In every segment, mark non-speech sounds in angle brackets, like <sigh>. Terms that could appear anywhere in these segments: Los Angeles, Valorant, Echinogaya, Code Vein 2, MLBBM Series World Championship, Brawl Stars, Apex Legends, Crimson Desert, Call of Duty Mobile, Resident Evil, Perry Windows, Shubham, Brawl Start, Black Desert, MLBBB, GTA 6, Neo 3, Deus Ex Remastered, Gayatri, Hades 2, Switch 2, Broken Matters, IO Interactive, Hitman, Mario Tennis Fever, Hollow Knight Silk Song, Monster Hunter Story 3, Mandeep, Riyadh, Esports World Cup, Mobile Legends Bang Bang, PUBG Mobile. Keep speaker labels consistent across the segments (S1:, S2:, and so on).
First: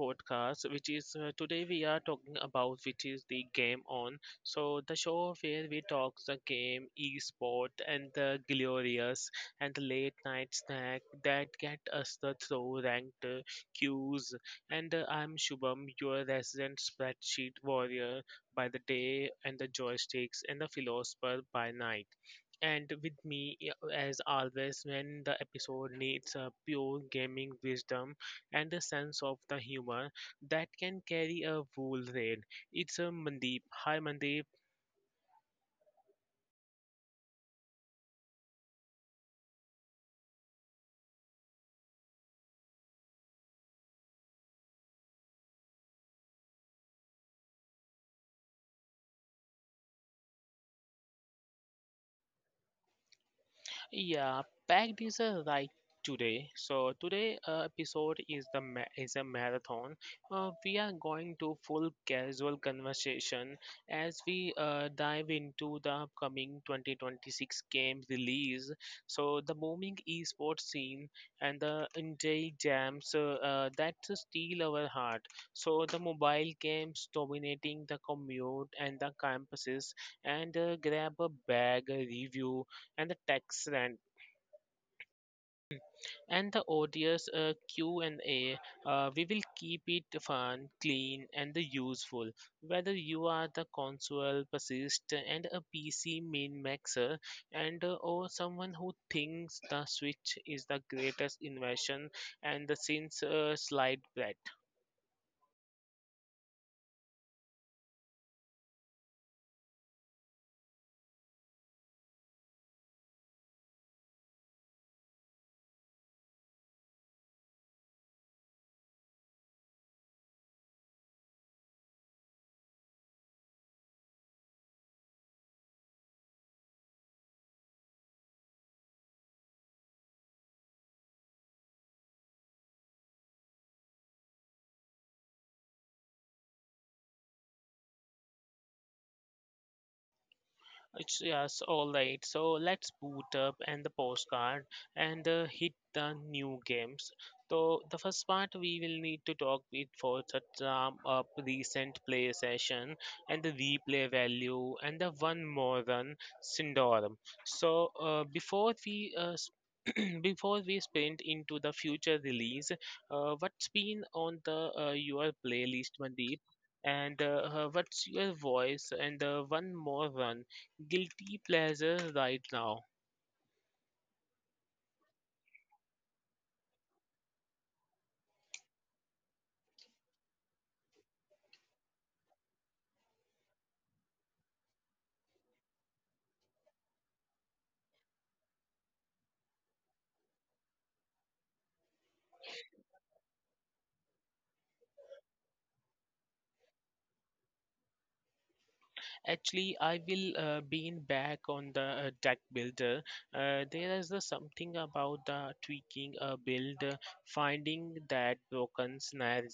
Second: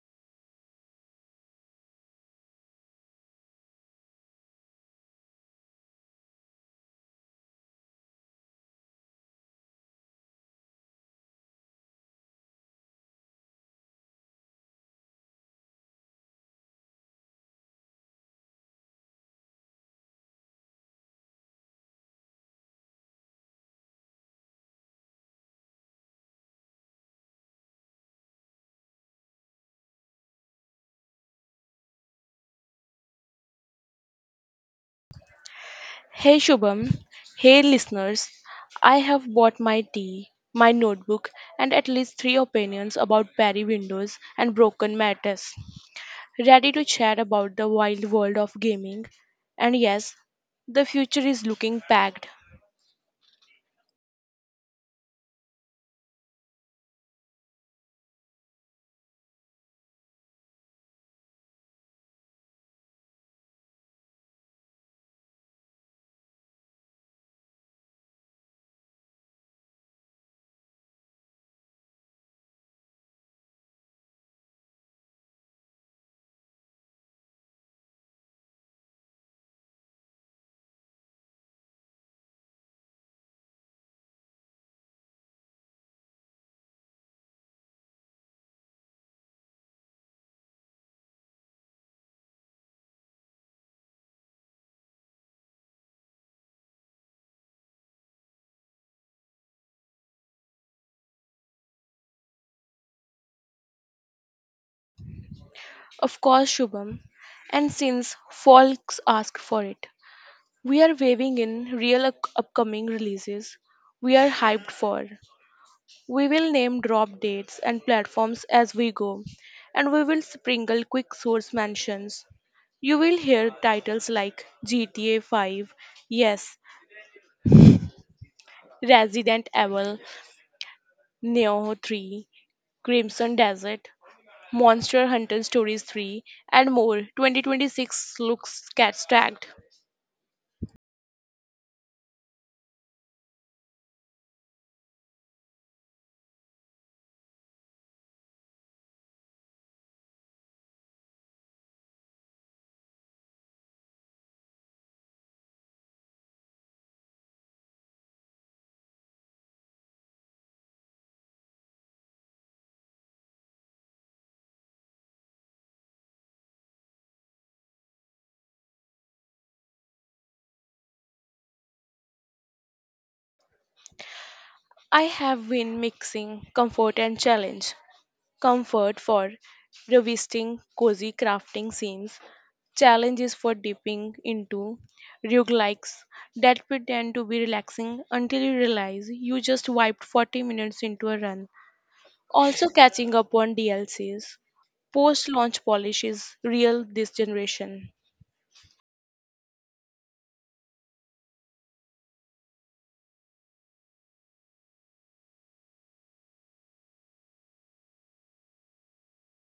S1: podcast, which is today we are talking about which is the game on. So the show where we talk the game, e-sport, and the glorious and the late night snack that get us the throw ranked queues. And I'm Shubham, your resident spreadsheet warrior by the day, and the joysticks and the philosopher by night. And with me, as always, when the episode needs pure gaming wisdom, and the sense of the humor that can carry a full read. It's a Mandeep. Hi, Mandeep.
S2: Hey Shubham, hey listeners. I have bought my tea, my notebook, and at least three opinions about Perry Windows and Broken Matters. Ready to chat about the wild world of gaming. And yes, the future is looking packed.
S1: Yeah, packed is a right today. So today episode is is a marathon. We are going to full casual conversation as we dive into the upcoming 2026 game release. So the booming esports scene and the indie jams that steal our heart. So the mobile games dominating the commute and the campuses and grab a bag a review and the tax rant and the odious q&a we will keep it fun clean and the useful whether you are the console persist and a pc min maxer and or someone who thinks the switch is the greatest invention and the since slide bread.
S2: Of course, Shubham. And since folks ask for it, we are waving in upcoming releases we are hyped for. We will name drop dates and platforms as we go, and we will sprinkle quick source mentions. You will hear titles like GTA 5, yes, Resident Evil, Neo 3, Crimson Desert, Monster Hunter Stories 3, and more. 2026 looks cat stacked.
S1: It's yes, all right. So let's boot up and the postcard and hit the new games. So the first part we will need to talk with for such up recent play session and the replay value and the one more run syndrome. So <clears throat> before we sprint into the future release, what's been on the your playlist, Mandeep? And what's your voice? And one more run guilty pleasure right now.
S2: I have been mixing comfort and challenge. Comfort for revisiting cozy crafting scenes, challenges for dipping into roguelikes that pretend to be relaxing until you realize you just wiped 40 minutes into a run. Also catching up on DLCs. Post launch polish is real this generation.
S1: Actually, I will lean back on the deck builder. There is the something about the tweaking a build, finding that broken snare,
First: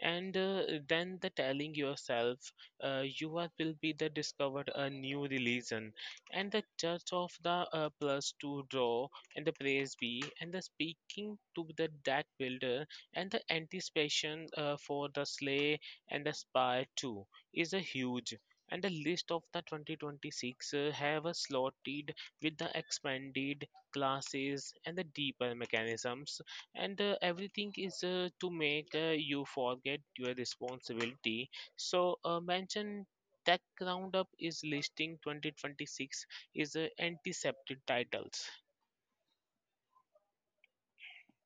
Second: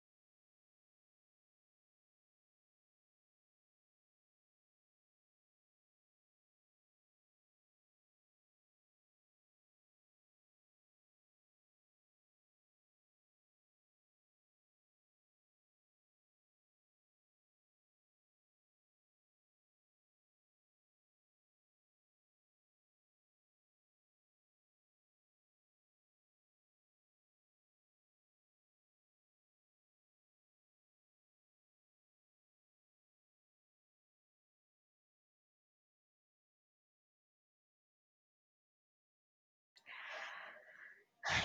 S1: and then the telling yourself you are will be the discovered a new religion, and the church of the plus two draw and the praise be and the speaking to the deck builder and the anticipation for the slay and the spy too is a huge and the list of the 2026 have slotted with the expanded classes and the deeper mechanisms and everything is to make you forget your responsibility so mention tech roundup is listing 2026 is antiseptic titles.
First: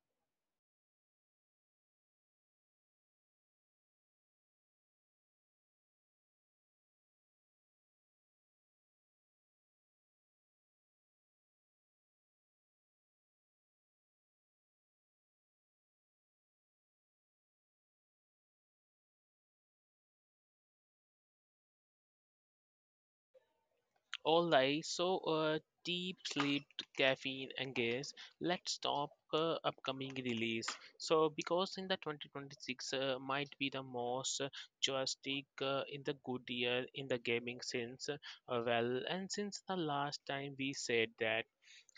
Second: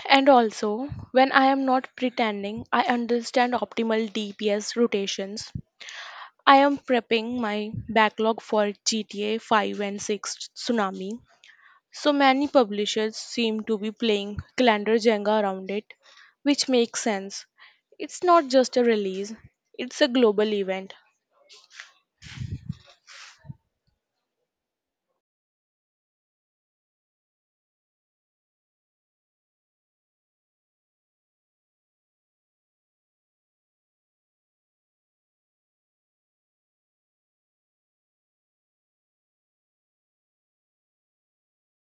S2: And also, when I am not pretending, I understand optimal DPS rotations. I am prepping my backlog for GTA 5 and 6 Tsunami. So many publishers seem to be playing calendar Jenga around it, which makes sense. It's not just a release, it's a global event.
S1: All right, so deep sleep, caffeine, and gas. Let's talk upcoming release. So, because in the 2026 might be the most joystick in the good year in the gaming since well, and since the last time we said that.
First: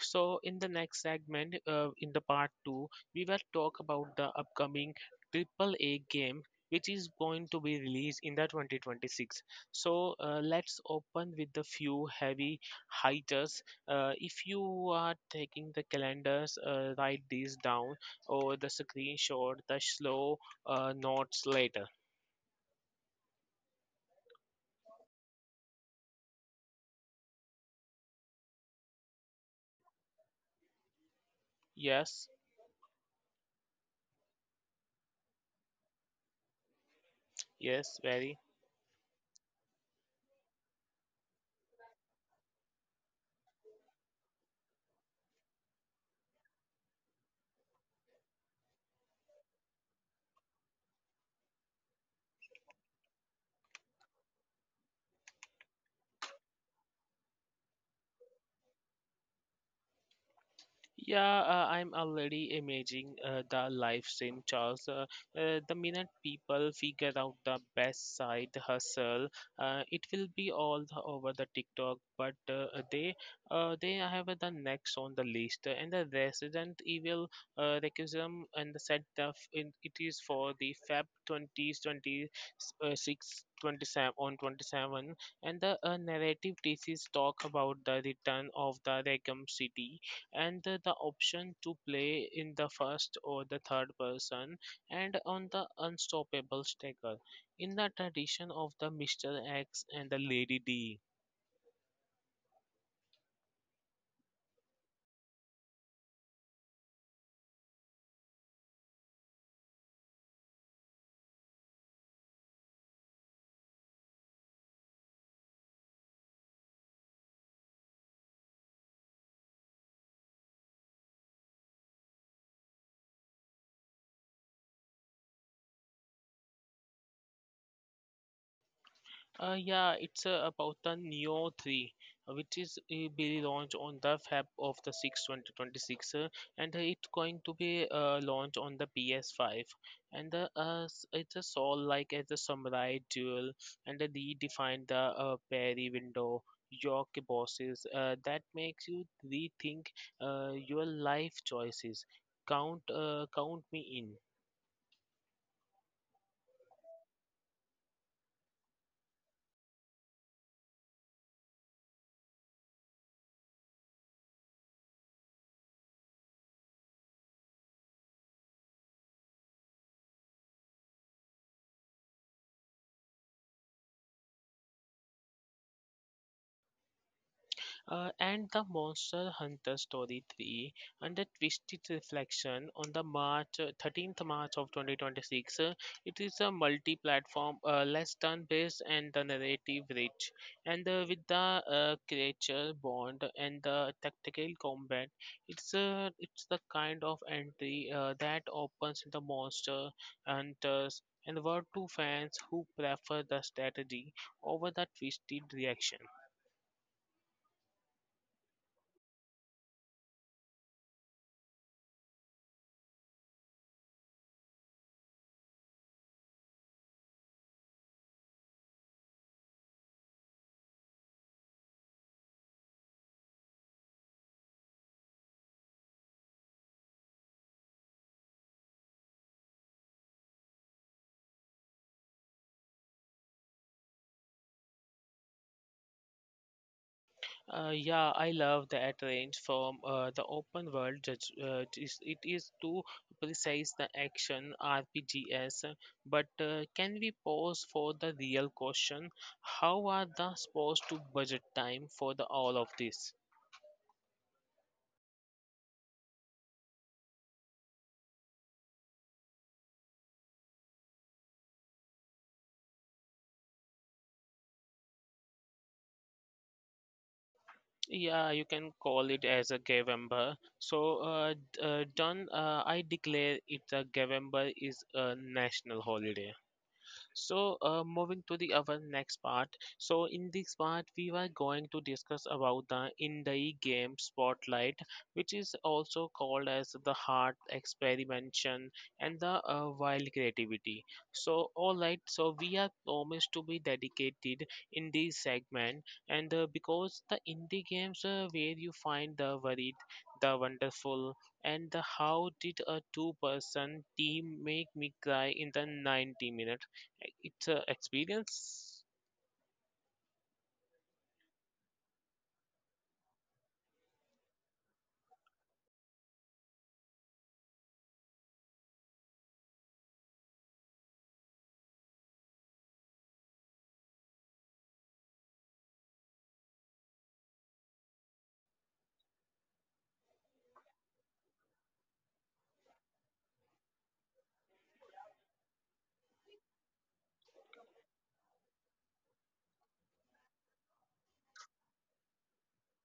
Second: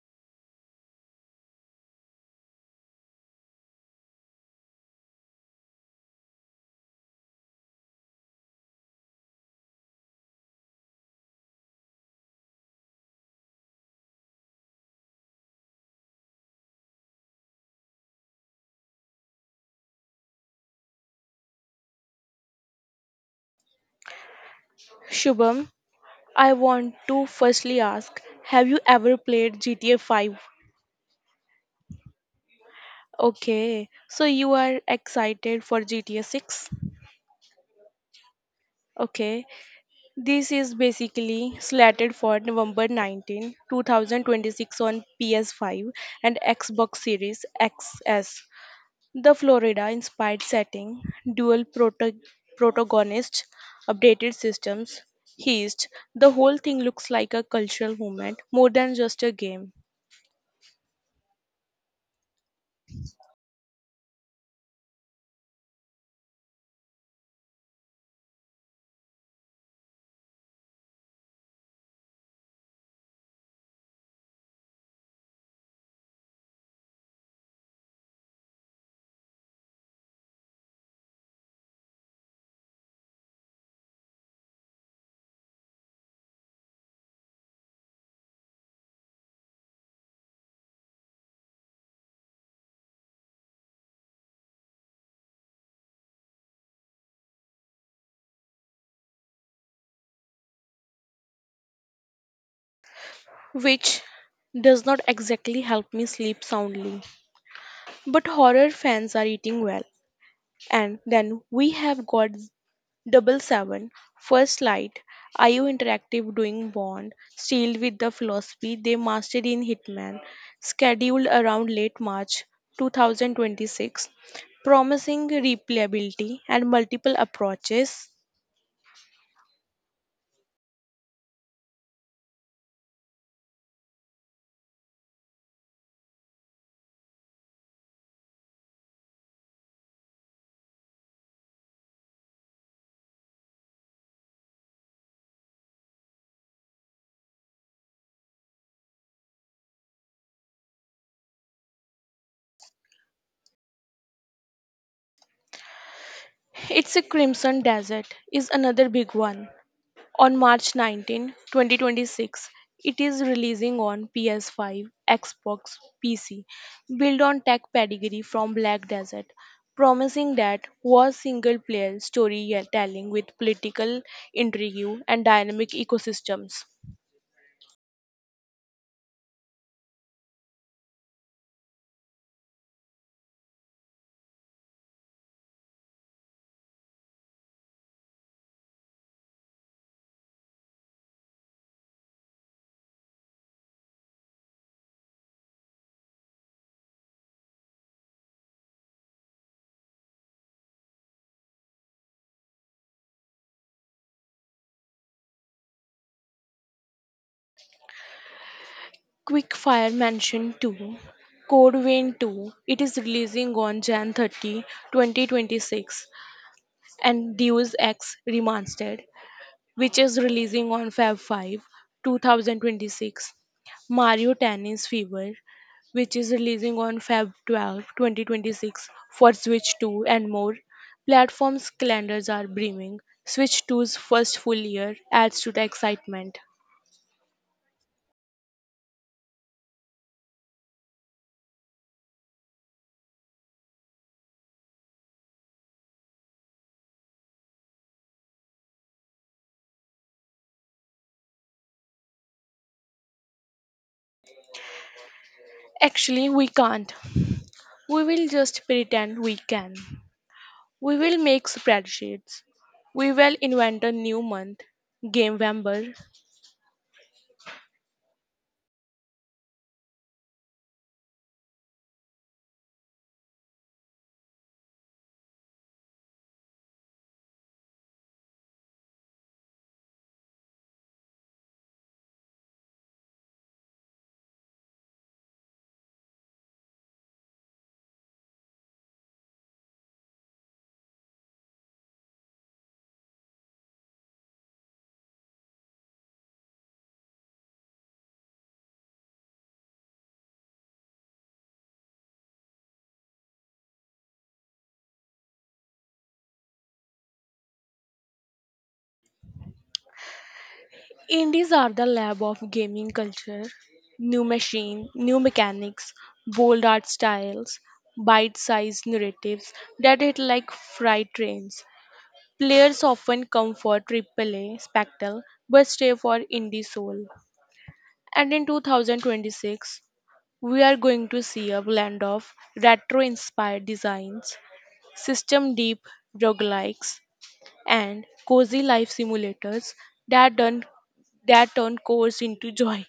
S1: So, in the next segment, in the part two, we will talk about the upcoming triple A game which is going to be released in the 2026, so let's open with the few heavy hitters. If you are taking the calendars, write these down or the screenshot, the slow notes later.
S2: Shubham, I want to firstly ask, have you ever played GTA 5?
S1: Yes,
S2: Okay, so you are excited for GTA 6?
S1: yes, very.
S2: Okay, this is basically slated for November 19, 2026 on PS5 and Xbox Series XS. The Florida inspired setting, dual protagonists, updated systems, heist, the whole thing looks like a cultural movement more than just a game,
S1: Yeah, I'm already imagining the life in Charles. The minute people figure out the best side hustle, it will be all the, over the TikTok. But they have the next on the list, and the Resident Evil Requiem and the set of in, it is for the Feb twenty twenty six, twenty seven on 27, and the narrative thesis talk about the return of the Requiem City and the option to play in the first or the third person and on the unstoppable sticker. In the tradition of the Mr. X and the Lady D.
S2: which does not exactly help me sleep soundly. But horror fans are eating well. And then we have got double seven first light, IO Interactive doing Bond sealed with the philosophy they mastered in Hitman, scheduled around late March 2026, promising replayability and multiple approaches.
S1: Yeah, it's about the Neo 3, which is be launched on the Feb of the 6, 2026, and it's going to be launched on the PS5. It's a soul like as a samurai duel, and redefine the parry window, your bosses. That makes you rethink your life choices. Count me in.
S2: It's a Crimson Desert is another big one. On March 19, 2026, it is releasing on PS5, Xbox, PC, built on tech pedigree from Black Desert, promising that was single-player storytelling with political intrigue and dynamic ecosystems.
S1: And the Monster Hunter Story 3, under twisted reflection on the March 13th of March of 2026, it is a multi-platform, less turn based and the narrative rich, and with the creature bond and the tactical combat, it's the kind of entry that opens the Monster Hunters and world to fans who prefer the strategy over the twisted reaction.
S2: Quickfire Mansion 2, Code Vein 2, it is releasing on Jan 30, 2026, and Deus Ex Remastered which is releasing on Feb 5, 2026. Mario Tennis Fever, which is releasing on Feb 12, 2026 for Switch 2 and more. Platforms' calendars are brimming. Switch 2's first full year adds to the excitement.
S1: Yeah, I love that range from the open world. Judge, it is to precise the action RPGs, but can we pause for the real question? How are the supposed to budget time for the all of this?
S2: Actually, we can't. We will just pretend we can. We will make spreadsheets. We will invent a new month, Game Vember.
S1: Yeah, you can call it as a Gavember. So, done. I declare it a Gavember is a national holiday. So, moving to the our next part. So, in this part, we were going to discuss about the indie game Spotlight, which is also called as the heart experimentation and the wild creativity. So, all right. So, we are promised to be dedicated in this segment, and because the indie games where you find the varied, the wonderful, and the how did a two-person team make me cry in the 90 minutes it's a experience.
S2: Indies are the lab of gaming culture. New machine, new mechanics, bold art styles, bite-sized narratives that hit like freight trains. Players often come for AAA spectacle but stay for indie soul. And in 2026, we are going to see a blend of retro-inspired designs, system-deep roguelikes, and cozy life simulators that turn that turn cores into joy.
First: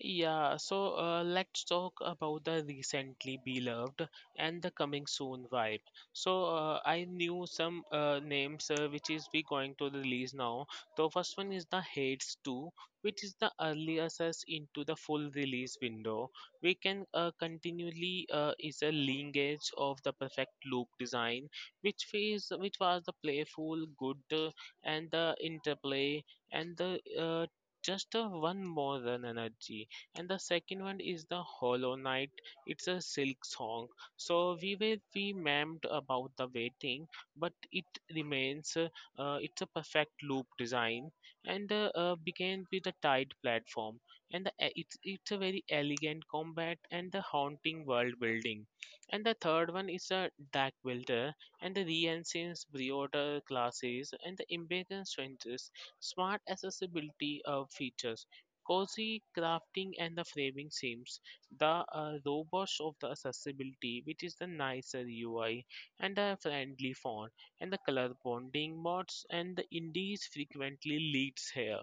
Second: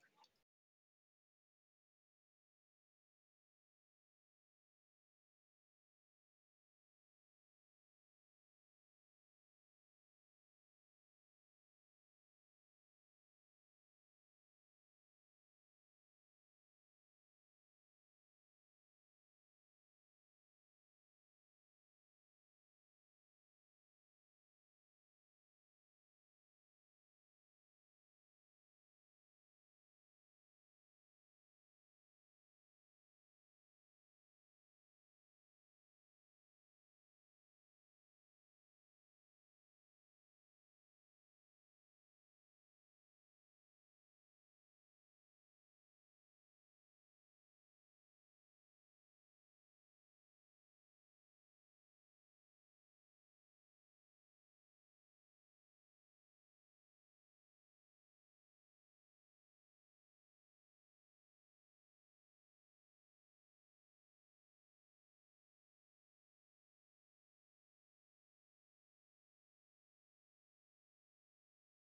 S1: Yeah, so let's talk about the recently beloved and the coming soon vibe. So I knew some names which is we going to release now. The first one is the Hades 2, which is the early access into the full release window. We can continually is a linkage of the perfect loop design, which is which was the playful, good, and the interplay and the just a one more than energy, and the second one is the Hollow Knight. It's a silk song. So we memed about the waiting, but it remains. It's a perfect loop design, and began with a tight platform. It's a very elegant combat and the haunting world building. And the third one is a Deck Builder and the Re-Ancients Briota classes and the Imbeacon Strangers smart accessibility of features. Cozy crafting and the framing seems the robust of the accessibility, which is the nicer UI and the friendly font and the color bonding mods and the indies frequently leads here.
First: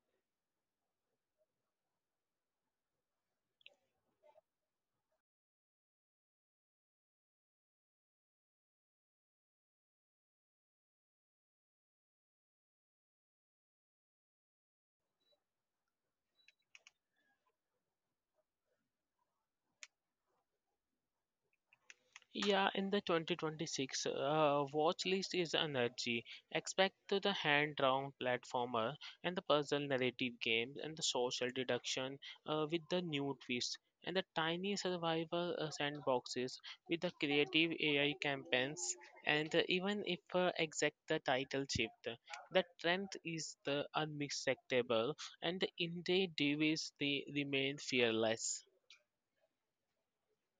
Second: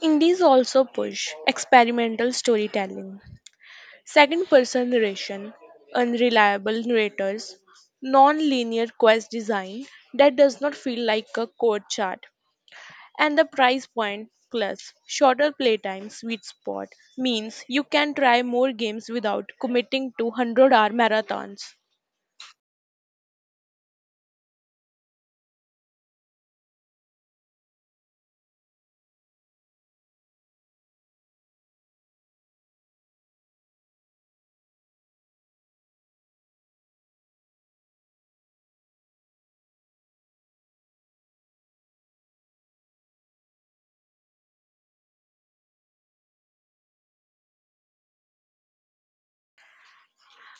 S2: Indies also push experimental storytelling, second person narration, unreliable narrators, non linear quest design that does not feel like a code chart, and the price point plus shorter playtime sweet spot means you can try more games without committing to 100 hour marathons.
S1: Yeah, in the 2026 watch list is energy. Expect to the hand-drawn platformer and the puzzle narrative games and the social deduction with the new twist and the tiny survival sandboxes with the creative AI campaigns. And even if exact the title shift, the trend is the unmistakable and the indie device they remain fearless.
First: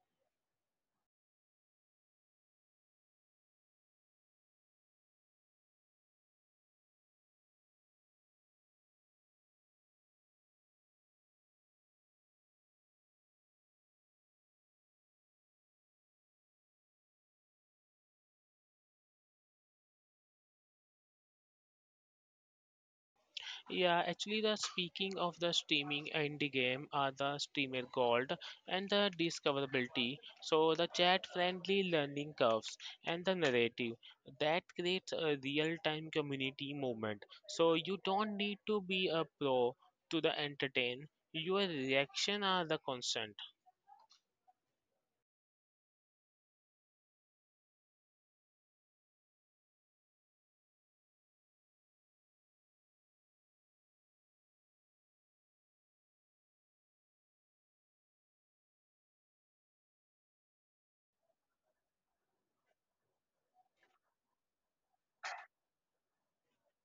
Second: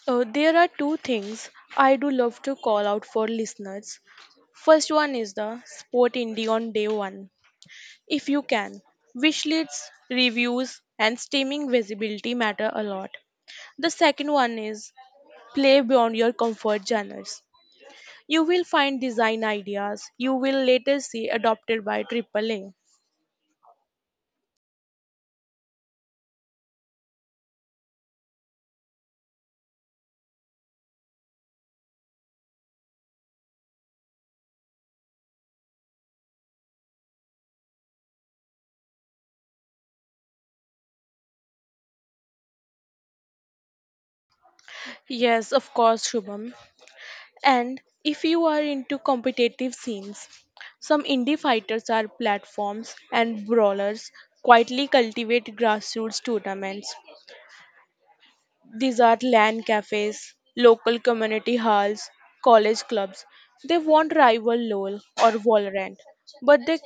S2: There are two things I do love to call out for listeners. First one is the sport indie on day one, if you can. Wish lists, reviews, and streaming visibility matter a lot. The second one is play beyond your comfort genres. You will find design ideas you will later see adopted by Triple A.
S1: Yeah, actually, the speaking of the streaming indie game are the streamer gold and the discoverability. So the chat-friendly learning curves and the narrative that creates a real-time community movement. So you don't need to be a pro to the entertain. Your reaction are the constant.
S2: Yes, of course, Shubham. And if you are into competitive scenes, some indie fighters are platforms and brawlers quietly cultivate grassroots tournaments. These are land cafes, local community halls, college clubs. They won't rival LOL or Valorant, but the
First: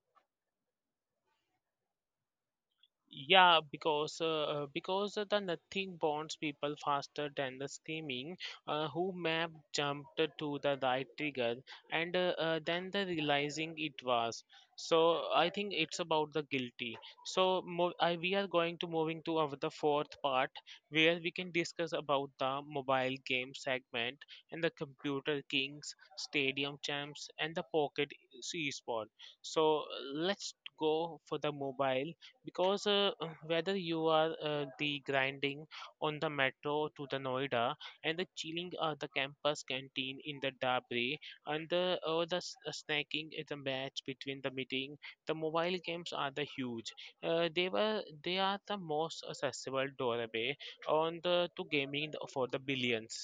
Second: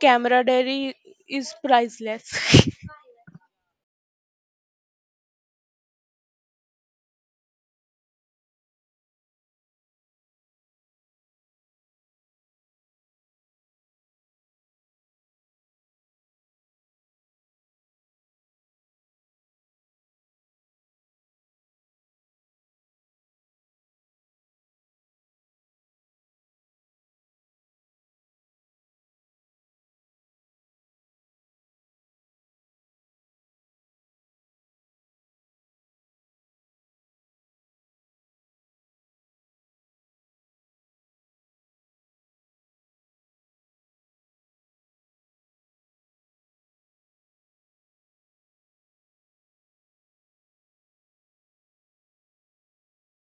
S2: camaraderie is priceless. <laughs>
S1: Yeah, because the nothing bonds people faster than the screaming, who map jumped to the right trigger and then the realizing it was. So I think it's about the guilty. So we are going to moving to our, the fourth part where we can discuss about the mobile game segment and the computer kings, stadium champs, and the pocket esport. So let's go for the mobile because whether you are the grinding on the metro to the Noida and the chilling at the campus canteen in the Dabri and the or snacking at the match between the meeting, the mobile games are the huge. They were they are the most accessible doorway on the to gaming for the billions.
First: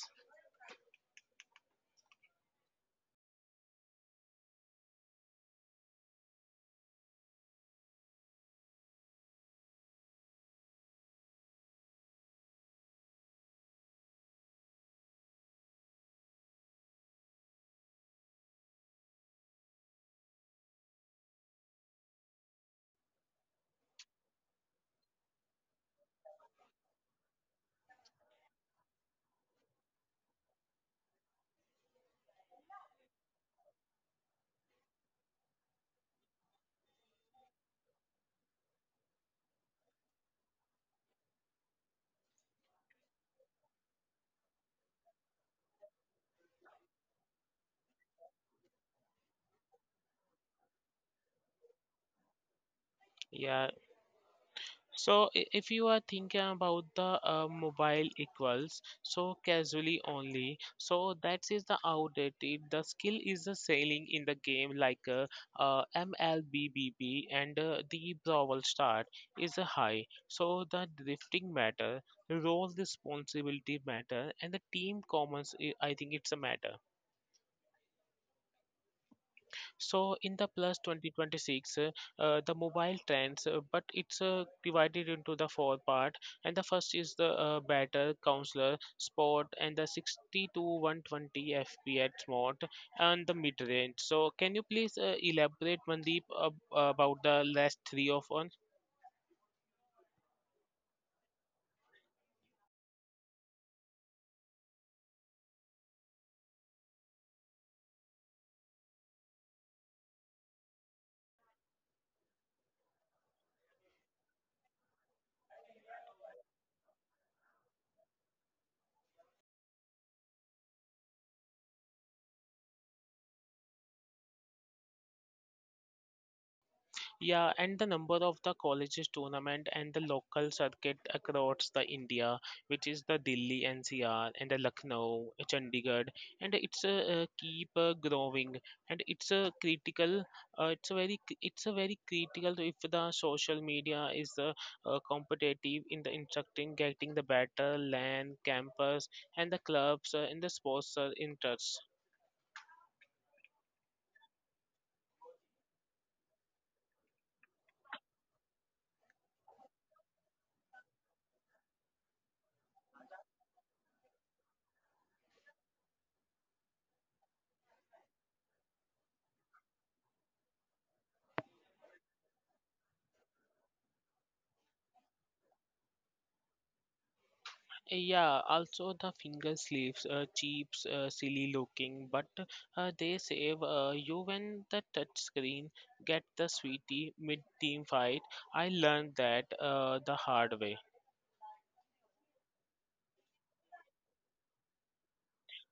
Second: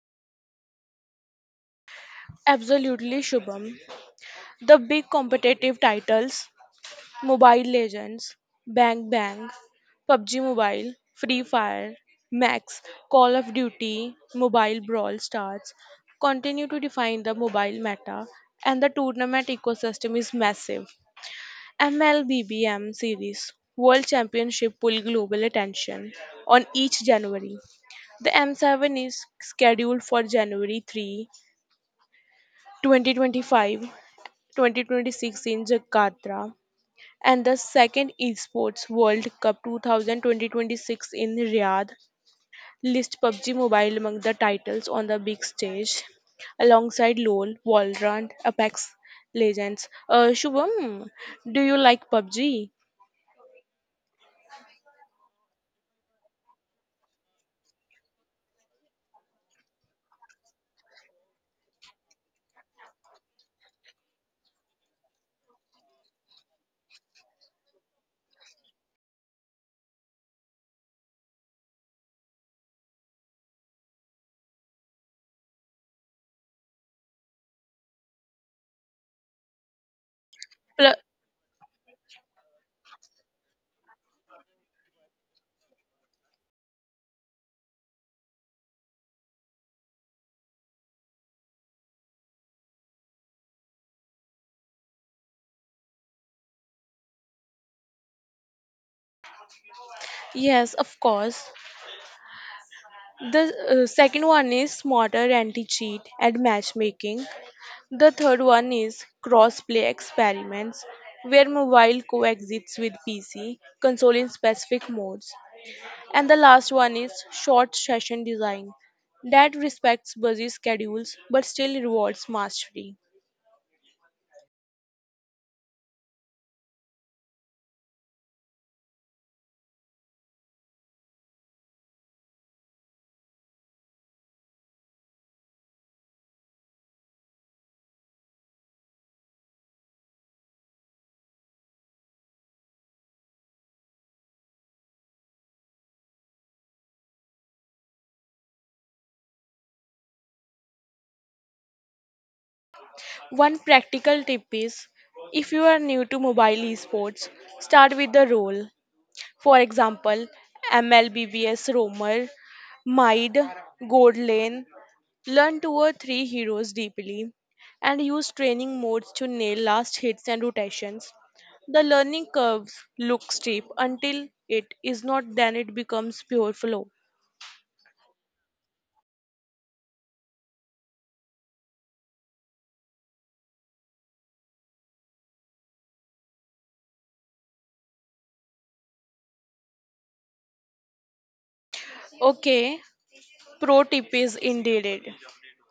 S2: Absolutely, Shubham. The big competitive titles Mobile Legends, Bang Bang, PUBG Mobile, Free Fire, Max, Call of Duty, Mobile Brawl Stars continue to define the mobile meta, and the tournament ecosystem is massive. MLBBM Series World Championship pull global attention on each January. The M7 is scheduled for January 3, 2025, 2026 in Jakarta, and the second Esports World Cup 2000-2026 in Riyadh list PUBG Mobile among the titles on the big stage alongside LoL, Valorant, Apex Legends. Shubham, do you like PUBG?
S1: Yeah. So, if you are thinking about the mobile equals, so casually only, so that is the outdated. The skill is the sailing in the game like MLBBB and the Brawl Start is a high. So the drifting matter, role responsibility matter, and the team commons. I think it's a matter. So in the plus 2026, the mobile trends, but it's divided into the four part. And the first is the better counselor sport and the 60 to 120 FPS mode and the mid range. So can you please elaborate Mandeep about the last three of one?
S2: Yes, of course. The second one is smarter anti-cheat and matchmaking. The third one is cross-play experiments, where mobile coexists with PC, console in specific modes. And the last one is short session design, that respects busy schedules but still rewards mastery.
S1: Yeah, and the number of the colleges tournament and the local circuit across the India, which is the Delhi NCR and the Lucknow, Chandigarh, and it's a keep growing, and it's a critical. It's a very, it's a very critical if the social media is competitive in the instructing, getting the better land, campus, and the clubs and the sports interests.
S2: One practical tip is if you are new to mobile esports, start with the role. For example, MLBBS Romer, Maid, Godlane, learn two or three heroes deeply, and use training modes to nail last hits and rotations. The learning curve looks steep until it is not, then it becomes pure flow.
S1: Yeah, also the finger sleeves, cheap, silly looking, but they save you when the touch screen get the sweetie mid team fight. I learned that the hard way.
S2: Okay, pro tip is indeed it.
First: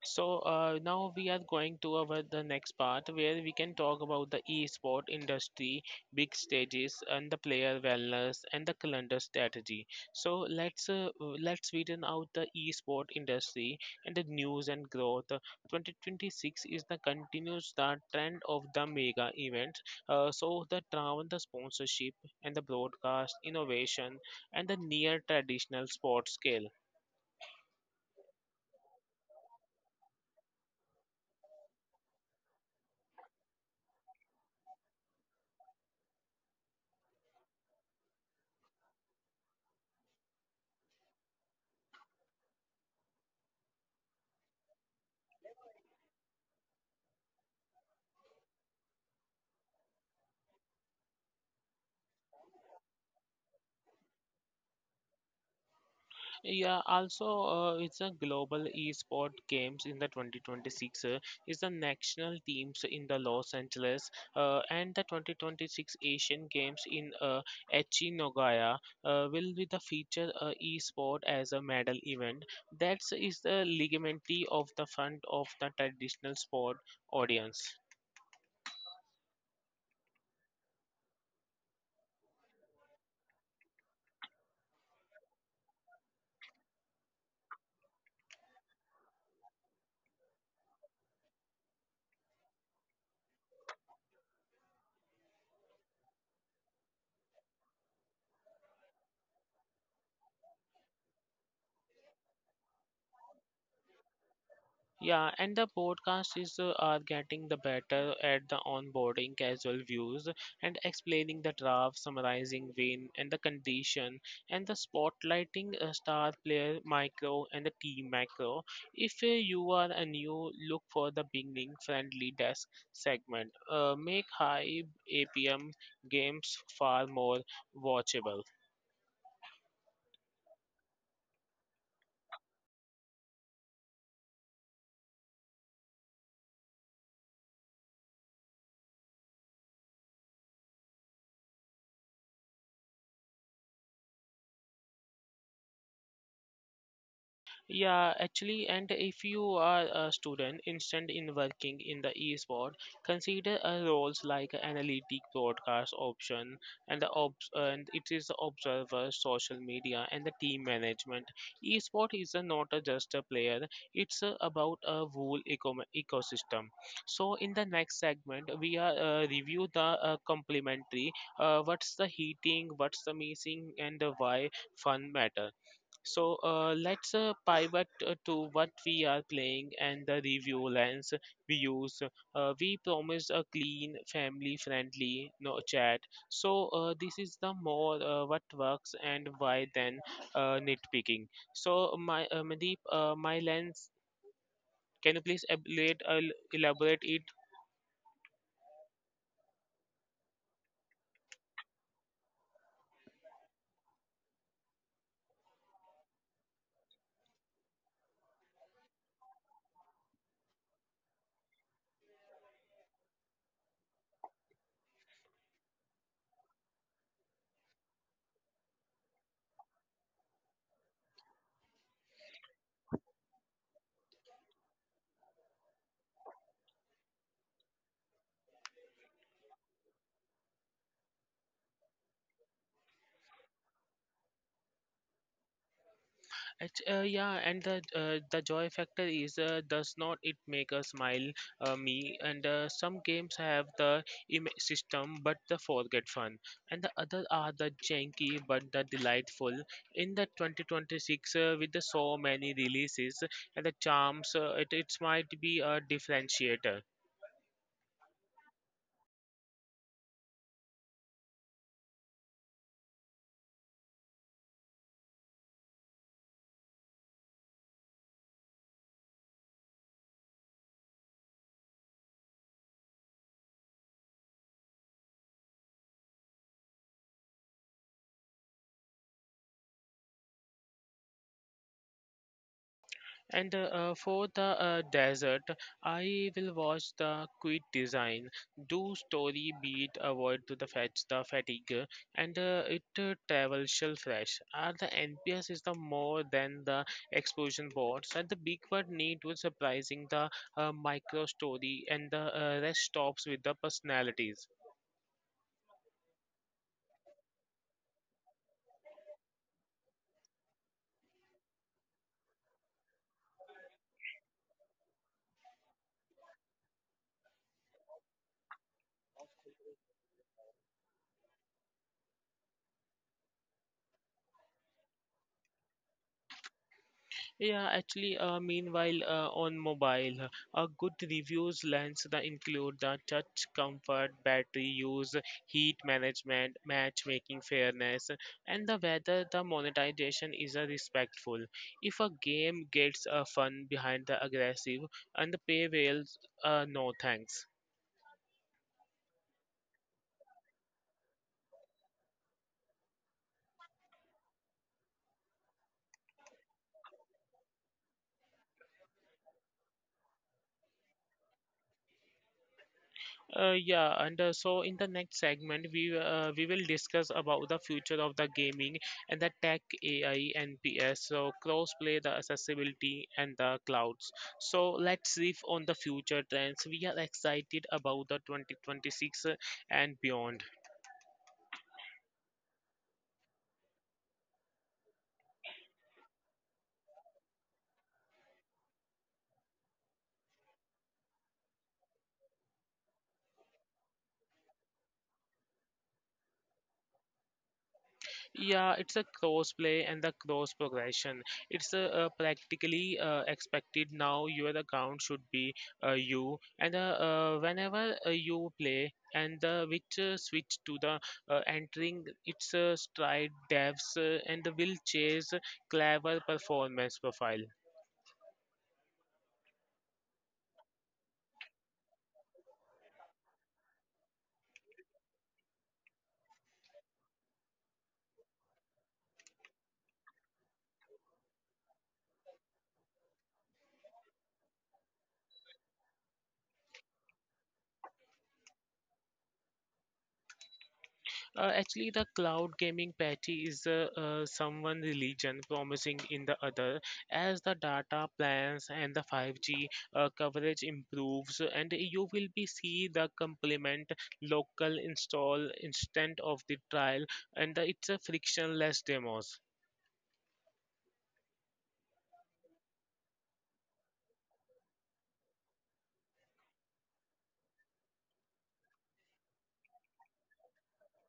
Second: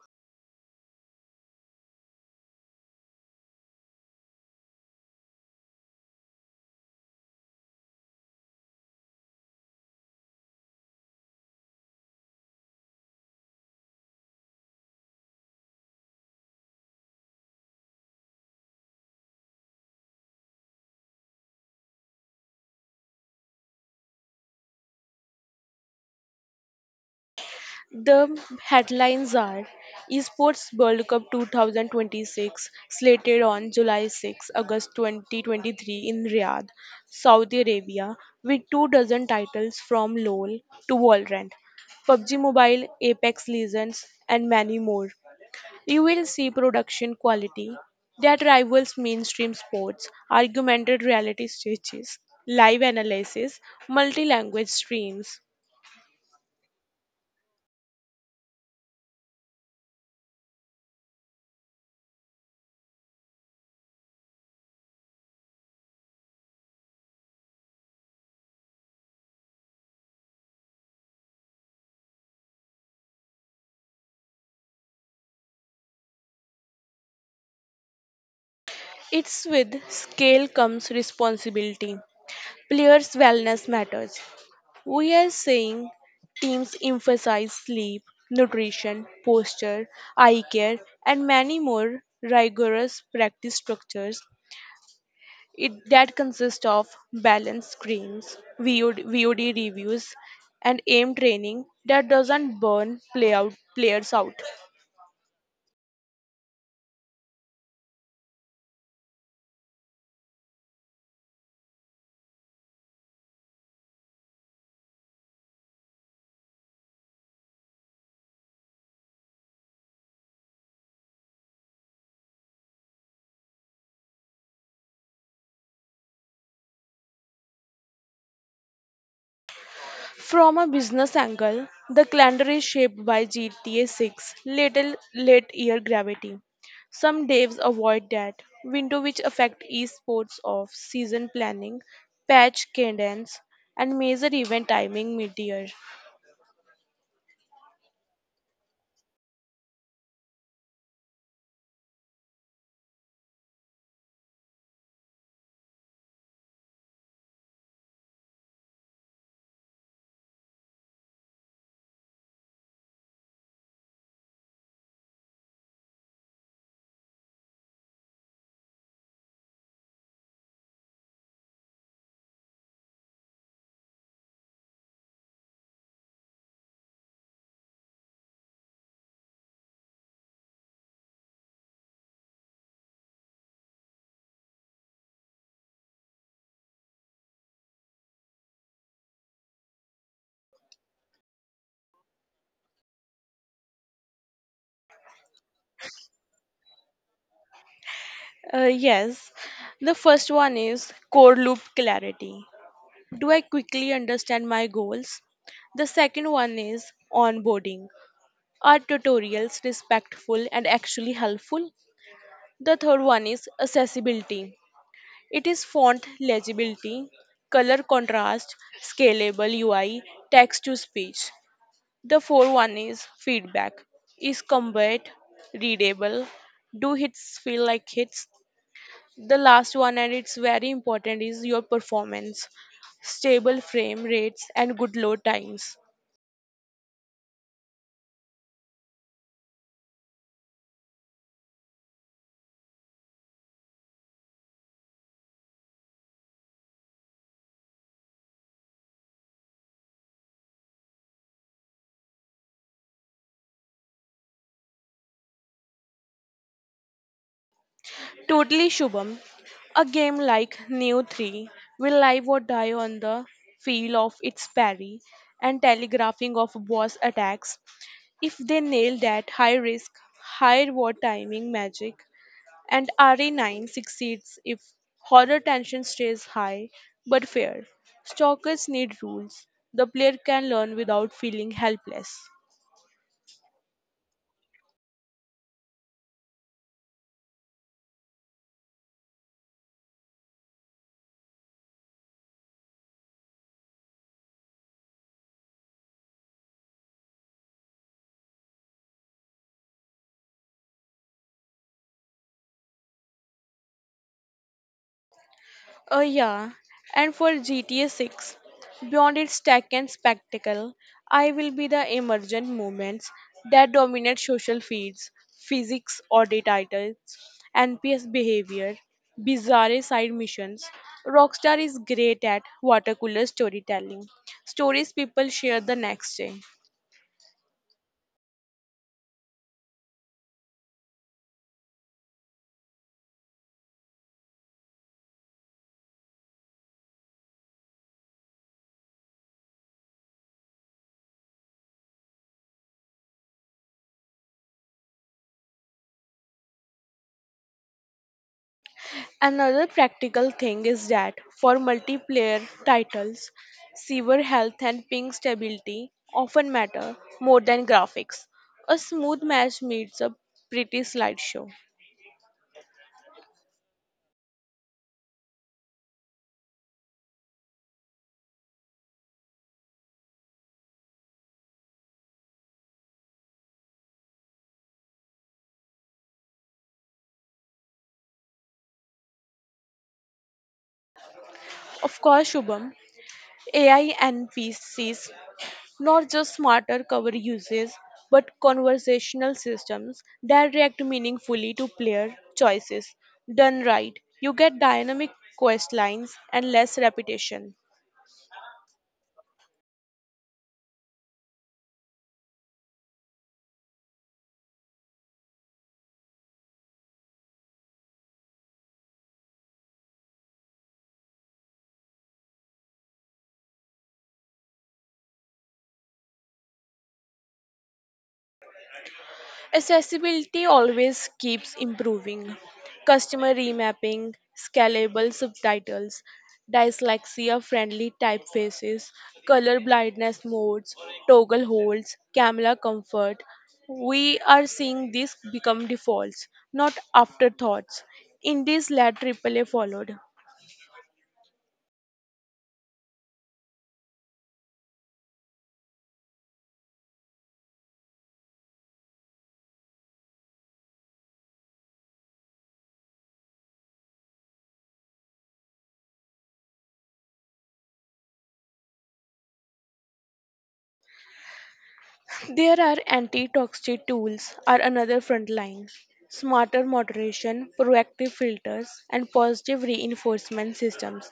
S1: So now we are going to our the next part where we can talk about the e-sport industry, big stages, and the player wellness and the calendar strategy. So let's widen out the e-sport industry and the news and growth. 2026 is the continues the trend of the mega events. So the travel, the sponsorship, and the broadcast innovation and the near traditional sports scale.
S2: The headlines are Esports World Cup 2026 slated on July 6, August 2023 in Riyadh, Saudi Arabia, with two dozen titles from LoL to Valorant, PUBG Mobile, Apex Legends, and many more. You will see production quality that rivals mainstream sports, augmented reality stages, live analysis, multi language streams.
S1: Yeah, also, it's a global esport games in the 2026. Is the national teams in the Los Angeles and the 2026 Asian Games in Echinogaya will be the feature esport as a medal event. That is the ligamentary of the front of the traditional sport audience.
S2: It's with scale comes responsibility. Players' wellness matters. We are saying teams emphasize sleep, nutrition, posture, eye care, and many more rigorous practice structures it, that consist of balanced screens, VOD reviews, and aim training that doesn't burn play out, players out.
S1: Yeah, and the podcast is are getting the better at the onboarding casual views and explaining the draft, summarizing win and the condition, and the spotlighting star player micro and the team macro. If you are a new, look for the beginning friendly desk segment. Make high APM games far more watchable.
S2: From a business angle, the calendar is shaped by GTA 6 little late year gravity. Some devs avoid that window which affect esports of season planning, patch cadence, and major event timing mid-year.
S1: Yeah, actually, and if you are a student interested in working in the esport, consider roles like analytic broadcast option and the obs and it is observer, social media, and the team management. Esport is not just a player; it's about a whole ecosystem. So, in the next segment, we are review the complementary. What's the heating? What's the missing? And why fun matter? So let's pivot to what we are playing and the review lens we use. We promised a clean, family-friendly no chat. So this is the more what works and why than nitpicking. So my Mandeep, my lens. Can you please elaborate it.
S2: Yes, the first one is core loop clarity. Do I quickly understand my goals? The second one is onboarding. Are tutorials respectful and actually helpful? The third one is accessibility. It is font legibility, color contrast, scalable UI, text to speech. The fourth one is feedback. Is combat readable? Do hits feel like hits? The last one, and it's very important, is your performance. Stable frame rates and good load times.
S1: Yeah, and the joy factor is does not it make a smile me and some games have the system but the forget fun and the other are the janky but the delightful. In the 2026 with the so many releases and the charms, it might be a differentiator.
S2: Totally Shubham. A game like Neo 3 will live or die on the feel of its parry and telegraphing of boss attacks. If they nail that high risk, high reward timing magic, and RE9 succeeds if horror tension stays high but fair. Stalkers need rules. The player can learn without feeling helpless.
S1: And for the desert, I will watch the Quit Design. Do story beat avoid to the fetch the fatigue, and it travel shell fresh. Are the NPS is the more than the explosion boards, and the big word need was surprising the micro story, and the rest stops with the personalities.
S2: Oh, yeah. And for GTA 6, beyond its tech and spectacle, I will be the emergent movements that dominate social feeds, physics audit titles, NPS behavior, bizarre side missions. Rockstar is great at water cooler storytelling, stories people share the next day.
S1: Yeah, actually, meanwhile, on mobile, a good reviews lens that include the touch comfort, battery use, heat management, matchmaking fairness, and the whether the monetization is respectful. If a game gets fun behind the aggressive and the pay whales, no thanks.
S2: Another practical thing is that for multiplayer titles, server health and ping stability often matter more than graphics. A smooth match needs a pretty slideshow.
S1: Yeah, and so in the next segment, we will discuss about the future of the gaming and the tech AI and PS. So crossplay, the accessibility, and the clouds. So let's riff on the future trends. We are excited about the 2026 and beyond.
S2: Of course, Shubham, AI and PCs not just smarter cover uses but conversational systems that react meaningfully to player choices. Done right, you get dynamic quest lines and less repetition.
S1: Yeah, it's a cross play and the cross progression. It's practically expected now. Your account should be you, and whenever you play and the which switch to the entering its stride devs and will chase clever performance profile.
S2: Accessibility always keeps improving. Customer remapping, scalable subtitles, dyslexia friendly typefaces, color blindness modes, toggle holds, camera comfort. We are seeing these become defaults, not afterthoughts. Indies led AAA followed.
S1: Actually, the cloud gaming patchy is someone religion promising in the other. As the data plans and the 5G coverage improves, and you will be see the complement local install instant of the trial, and the, it's a frictionless demos.
S2: There are anti-toxic tools are another front line. Smarter moderation, proactive filters, and positive reinforcement systems.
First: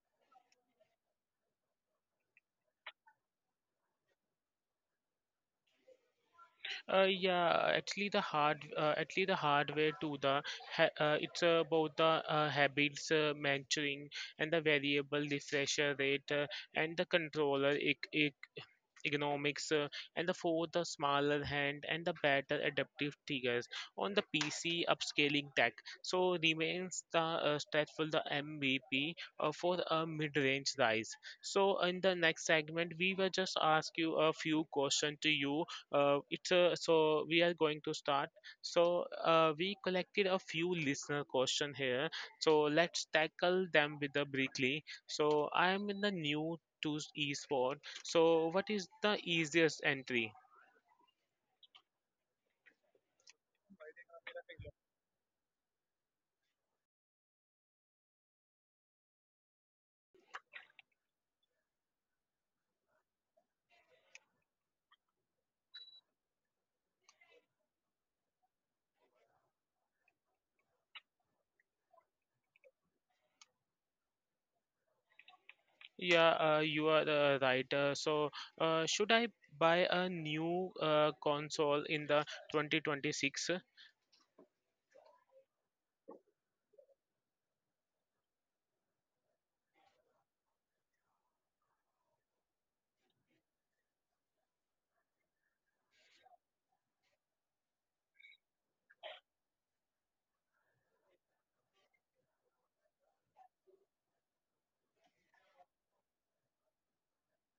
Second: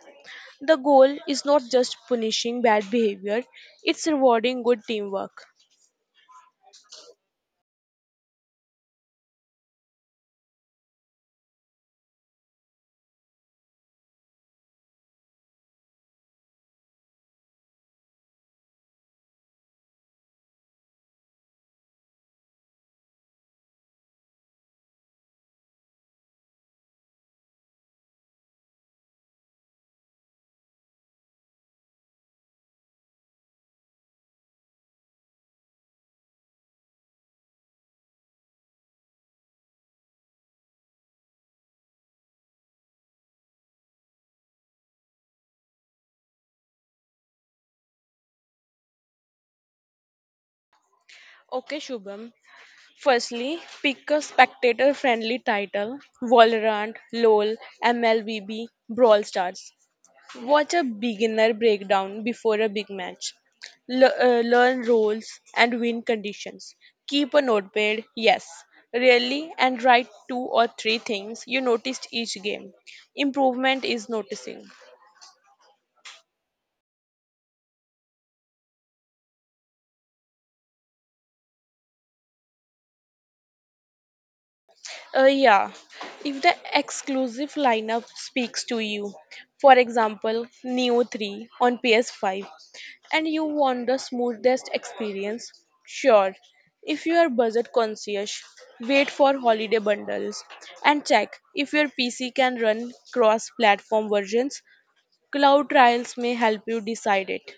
S2: The goal is not just punishing bad behavior, it's rewarding good teamwork.
S1: Yeah, actually actually the hardware to the it's about the habits mentoring and the variable refresher rate and the controller economics, and the fourth, the smaller hand and the better adaptive triggers on the PC upscaling tech. So remains the stretchful the MVP for a mid-range rise. So in the next segment, we will just ask you a few questions to you. It's so we are going to start. So we collected a few listener question here. So let's tackle them with the briefly. So I am in the new to esports, so what is the easiest entry?
S2: Okay, Shubham. Firstly, pick a spectator friendly title Valorant, LOL, MLBB, Brawl Stars. Watch a beginner breakdown before a big match. Le- Learn roles and win conditions. Keep a notepad, yes, really, and write two or three things you noticed each game. Improvement is noticing.
S1: Yeah, you are right. So, should I buy a new console in the 2026?
S2: Yeah, if the exclusive lineup speaks to you, for example, Neo 3 on PS5 and you want the smoothest experience? Sure. If you are budget conscious, wait for holiday bundles and check if your PC can run cross platform versions. Cloud trials may help you decide it.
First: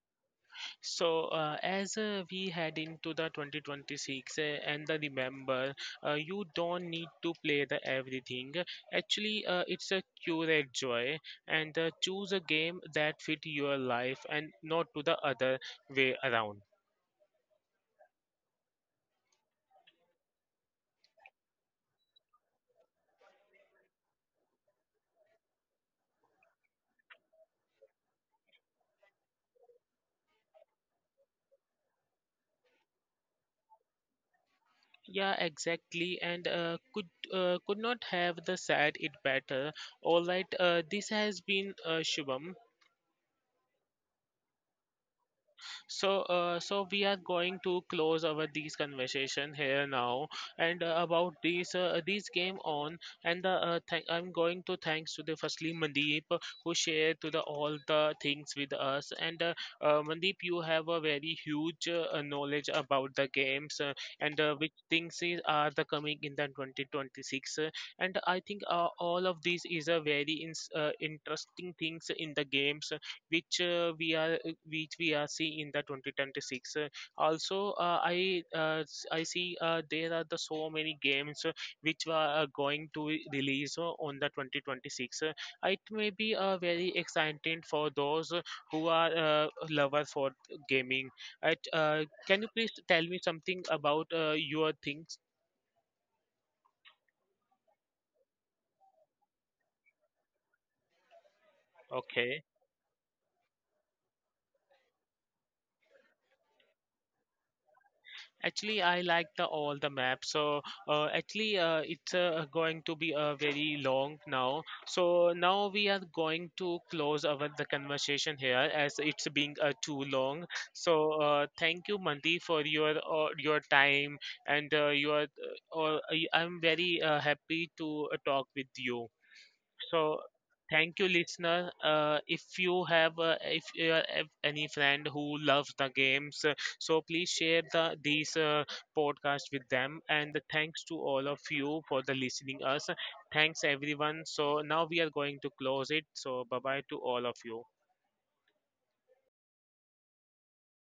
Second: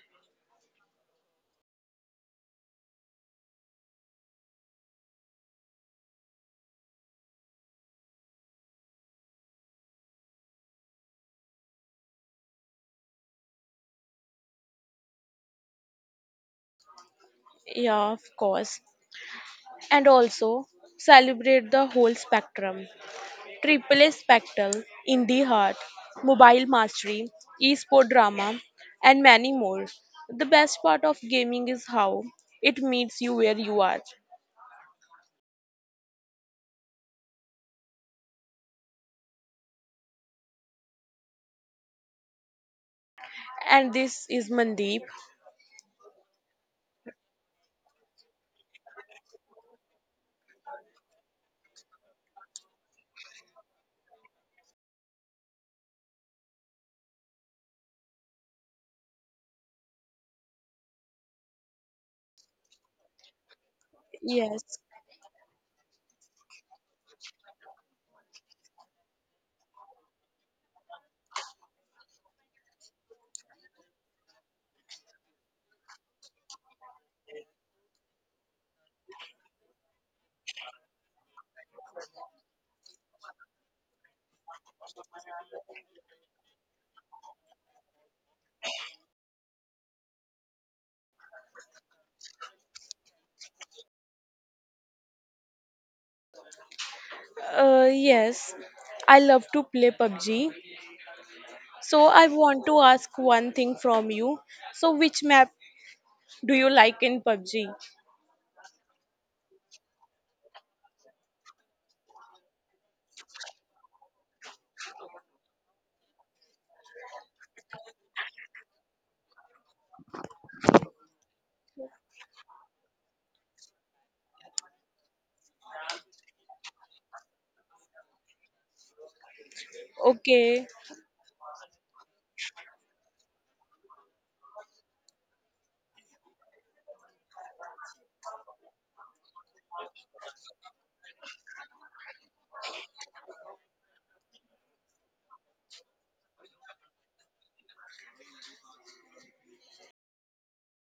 S1: So, as we head into the 2026, and the remember, you don't need to play the everything. Actually, it's a curate joy and choose a game that fit your life and not to the other way around.
S2: Yeah, of course. And also, celebrate the whole spectrum. AAA Spectral, Indie Heart, Mobile Mastery, Esport Drama, and many more. The best part of gaming is how it meets you where you are.
S1: Yeah, exactly, and could not have the said it better. All right, this has been Shubham.
S2: And this is Mandeep.
S1: So, so we are going to close our these conversation here now, and about these game on, and the thank I'm going to thanks to the firstly Mandeep who shared to the all the things with us, and Mandeep you have a very huge knowledge about the games and
S2: Yes,
S1: which things are the coming in the 2026, and I think all of these is a very ins interesting things in the games which we are which we are seeing in the 2026. Also I see there are the so many games which are going to release on the 2026. It may be very exciting for those who are lover for gaming. At can you please tell me something about your things?
S2: yes, I love to play PUBG. So I
S1: Okay.
S2: want to ask one thing from you. So which map do you like in PUBG?
S1: Actually, I like the all the map. So actually, it's going to be very long now. So now we are going to close our the conversation here as it's being too long. So thank you, Mandy, for your time and your. I'm very happy to talk with you. So
S2: Okay,
S1: thank you, listener. If you have if you have any friend who loves the games, so please share the these podcast with them. And thanks to all of you for the listening us. Thanks everyone. So now we are going to close it. So bye bye to all of you.